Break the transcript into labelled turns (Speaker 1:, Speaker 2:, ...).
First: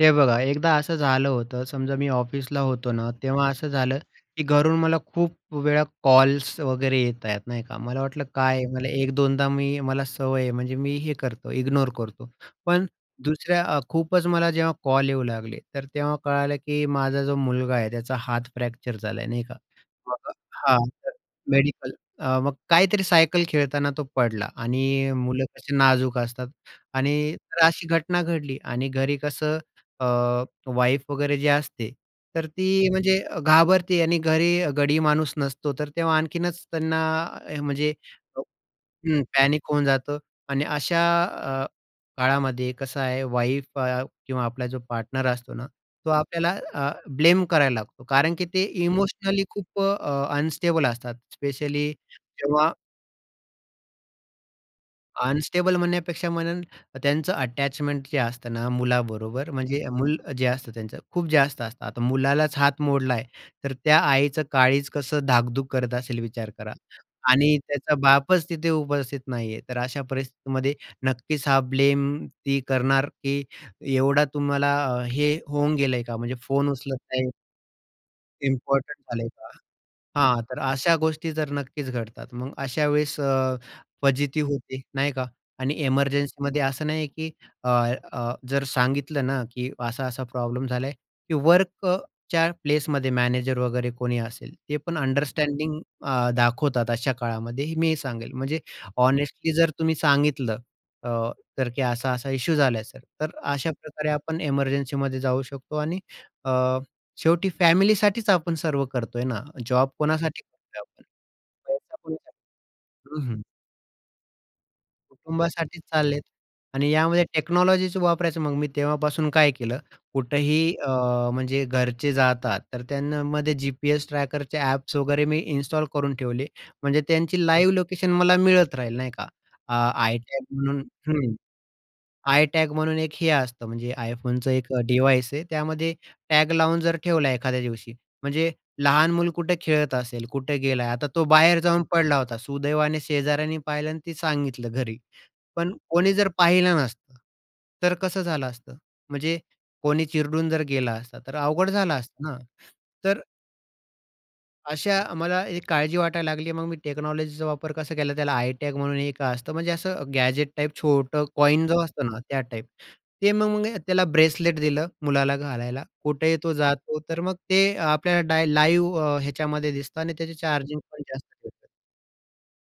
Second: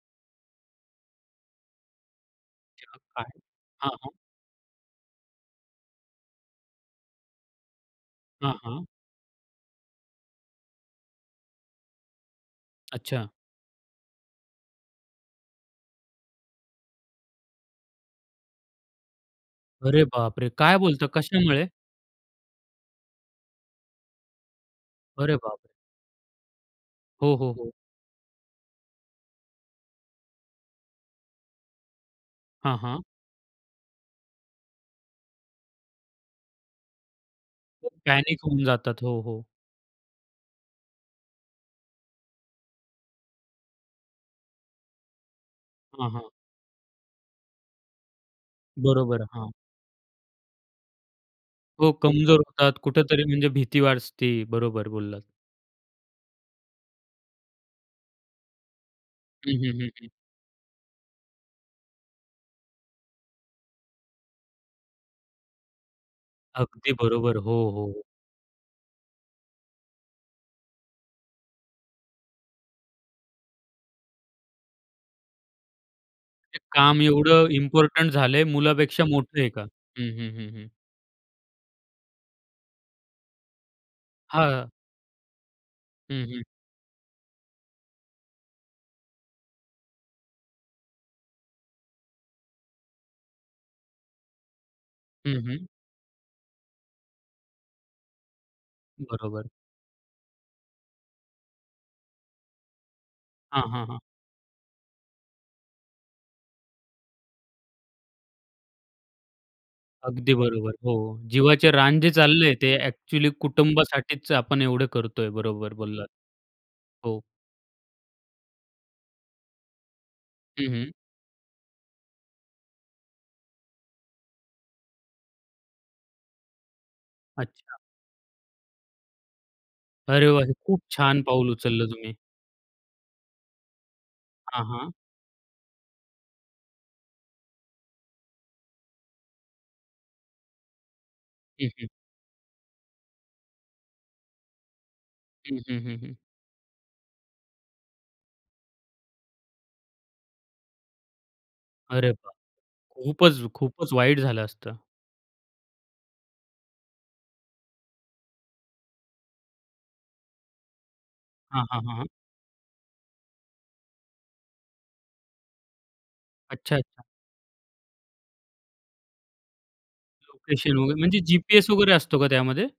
Speaker 1: हे बघा एकदा असं झालं होतं. समजा मी ऑफिसला होतो ना,
Speaker 2: [unintelligible]
Speaker 1: तेव्हा असं
Speaker 2: हां,
Speaker 1: झालं
Speaker 2: हां.
Speaker 1: की घरून मला खूप वेळा कॉल्स वगैरे येत आहेत, नाही का? मला वाटलं
Speaker 2: हां,
Speaker 1: काय आहे
Speaker 2: हां.
Speaker 1: मला एक-दोनदा मी मला सवय आहे म्हणजे मी हे करतो, इग्नोर करतो. पण
Speaker 2: अच्छा.
Speaker 1: दुसऱ्या अ, खूपच मला जेव्हा कॉल येऊ लागले, तर तेव्हा कळालं की माझा जो मुलगा आहे. त्याचा हात फ्रॅक्चर झालाय, नाही का?
Speaker 2: अरे
Speaker 1: मग अ,
Speaker 2: बापरे! काय
Speaker 1: हां,
Speaker 2: बोलता
Speaker 1: तर
Speaker 2: कशामुळे?
Speaker 1: मेडिकल अ, मग काहीतरी सायकल खेळताना तो पडला आणि
Speaker 2: अरे
Speaker 1: मुलं
Speaker 2: बापरे!
Speaker 1: कशी नाजूक असतात आणि
Speaker 2: हो, हो,
Speaker 1: तर
Speaker 2: हो.
Speaker 1: अशी घटना घडली आणि घरी कसं अ, वाईफ वगैरे जे असते, तर
Speaker 2: हां,
Speaker 1: ती
Speaker 2: हां.
Speaker 1: म्हणजे अ, घाबरते आणि घरी गडी माणूस नसतो, तर तेव्हा आणखीनच त्यांना अ, म्हणजे
Speaker 2: पॅनिक होऊन जातात. हो,
Speaker 1: हं,
Speaker 2: हो.
Speaker 1: पॅनिक होऊन जातं आणि अशा अ, काळामध्ये कसं आहे वाईफ अ, किंवा आपला जो पार्टनर असतो ना,
Speaker 2: हां,
Speaker 1: तो
Speaker 2: हां.
Speaker 1: आपल्याला अ, ब्लेम करायला लागतो कारण की ते
Speaker 2: बरोबर.
Speaker 1: इमोशनली
Speaker 2: हां.
Speaker 1: खूप अ, अ, अनस्टेबल असतात.
Speaker 2: हो,
Speaker 1: स्पेशली
Speaker 2: कमजोर
Speaker 1: जेव्हा
Speaker 2: होतात कुठेतरी म्हणजे भीती वाटते. बरोबर बोललात.
Speaker 1: अनस्टेबल म्हणण्यापेक्षा म्हणेल त्यांचं अटॅचमेंट जे असतं ना मुलाबरोबर,
Speaker 2: हं, हं,
Speaker 1: म्हणजे
Speaker 2: हं, हं.
Speaker 1: मूल जे असतं त्यांचं खूप जास्त असतं. आता मुलालाच हात मोडलाय, तर त्या आईचं काळीज कसं धाकधूक करत असेल विचार करा.
Speaker 2: अगदी बरोबर.
Speaker 1: आणि
Speaker 2: हो, हो,
Speaker 1: त्याचा
Speaker 2: हो.
Speaker 1: बापच तिथे उपस्थित नाहीये, तर अशा परिस्थितीमध्ये नक्कीच, हा ब्लेम ती करणार की एवढा तुम्हाला हे होऊन गेलंय का म्हणजे
Speaker 2: म्हणजे
Speaker 1: फोन उचलत
Speaker 2: काम
Speaker 1: नाही.
Speaker 2: एवढं इम्पोर्टंट झालंय
Speaker 1: इम्पोर्टंट
Speaker 2: मुलापेक्षा
Speaker 1: झाले
Speaker 2: मोठं आहे
Speaker 1: का.
Speaker 2: का? हं, हं,
Speaker 1: हां,
Speaker 2: हं,
Speaker 1: तर
Speaker 2: हं.
Speaker 1: अशा गोष्टी तर नक्कीच घडतात. मग अशा वेळेस अ, फजिती
Speaker 2: हां.
Speaker 1: होते नाही का आणि
Speaker 2: हं, हं.
Speaker 1: एमर्जन्सीमध्ये असं नाहीये की अ, अ, जर सांगितलं ना की असा-असा प्रॉब्लेम झालाय की वर्क अ, च्या प्लेसमध्ये मॅनेजर वगैरे कोणी असेल, ते पण
Speaker 2: हं, हं.
Speaker 1: अंडरस्टँडिंग अ, दाखवतात अशा काळामध्ये मी हे सांगेल. म्हणजे
Speaker 2: बरोबर.
Speaker 1: हॉनेस्टली जर तुम्ही सांगितलं अ, तर की असा-असा इश्यू झालाय, सर. तर
Speaker 2: हां, हां, हां.
Speaker 1: अशाप्रकारे आपण एमर्जन्सीमध्ये जाऊ शकतो आणि अ, शेवटी फॅमिलीसाठीच आपण सर्व करतोय ना. जॉब
Speaker 2: अगदी
Speaker 1: कोणासाठी
Speaker 2: बरोबर.
Speaker 1: करतोय
Speaker 2: हो,
Speaker 1: आपण?
Speaker 2: जीवाचे रान जे
Speaker 1: त्याच्यामुळे
Speaker 2: चालले आहे, ते
Speaker 1: [unintelligible] हं,
Speaker 2: अ‍ॅक्चुअली
Speaker 1: हं.
Speaker 2: कुटुंबासाठीच आपण एवढे करतोय. बरोबर
Speaker 1: कुटुंबासाठीच
Speaker 2: बोललात.
Speaker 1: चाललेत. आणि
Speaker 2: हो.
Speaker 1: यामध्ये टेक्नॉलॉजीच वापरायचं. मग मी तेव्हापासून काय केलं,
Speaker 2: हं,
Speaker 1: कुठेही अ,
Speaker 2: हं.
Speaker 1: म्हणजे घरचे जातात, तर त्यानं मध्ये जी-पी-एस ट्रॅकरचे ॲप्स वगैरे मी इन्स्टॉल करून ठेवले. म्हणजे त्यांची लाईव्ह
Speaker 2: अच्छा.
Speaker 1: लोकेशन मला मिळत राहील, नाही का? अ,
Speaker 2: अरे वाह!
Speaker 1: iTag
Speaker 2: हे खूप
Speaker 1: म्हणून
Speaker 2: छान
Speaker 1: हं,
Speaker 2: पाऊल उचललं तुम्ही.
Speaker 1: iTag म्हणून एक हे असतं, म्हणजे iPhoneचं
Speaker 2: हां,
Speaker 1: एक अ,
Speaker 2: हां.
Speaker 1: डिव्हाइस आहे. त्यामध्ये टॅग लावून जर ठेवला एखाद्या दिवशी, म्हणजे लहान मूल कुठे खेळत असेल, कुठे गेलाय, आता तो बाहेर
Speaker 2: हं,
Speaker 1: जाऊन
Speaker 2: हं.
Speaker 1: पडला होता. सुदैवाने शेजाऱ्याने पाहिलं आणि ते सांगितलं घरी.
Speaker 2: हं,
Speaker 1: पण
Speaker 2: हं, हं,
Speaker 1: कोणी
Speaker 2: हं.
Speaker 1: जर पाहिलं नसतं, तर कसं झालं असतं? म्हणजे कोणी चिरडून जर गेला असता, तर अवघड झालं
Speaker 2: अरे
Speaker 1: असतं
Speaker 2: बाप
Speaker 1: ना? तर
Speaker 2: खूपच खूपच वाईट झालं असतं.
Speaker 1: अशा अ, मला एक काळजी वाटायला लागली. मग मी टेक्नॉलॉजीचा वापर कसा केला, त्याला iTag म्हणून एक असतं. म्हणजे असं गॅजेट टाइप छोटं
Speaker 2: हां,
Speaker 1: कॉइन जो
Speaker 2: हां, हां, हां.
Speaker 1: असतं ना, त्या टाइप. ते मग त्याला ब्रेसलेट दिलं, मुलाला घालायला, कुठेही तो
Speaker 2: अच्छा,
Speaker 1: जातो,
Speaker 2: अच्छा.
Speaker 1: तर मग ते आपल्याला डाय लाईव अ, ह्याच्यामध्ये दिसतं आणि त्याची
Speaker 2: लोकेशन
Speaker 1: चार्जिंग
Speaker 2: वगैरे
Speaker 1: पण
Speaker 2: म्हणजे
Speaker 1: जास्त [unintelligible]
Speaker 2: जी-पी-एस वगैरे असतो का त्यामध्ये?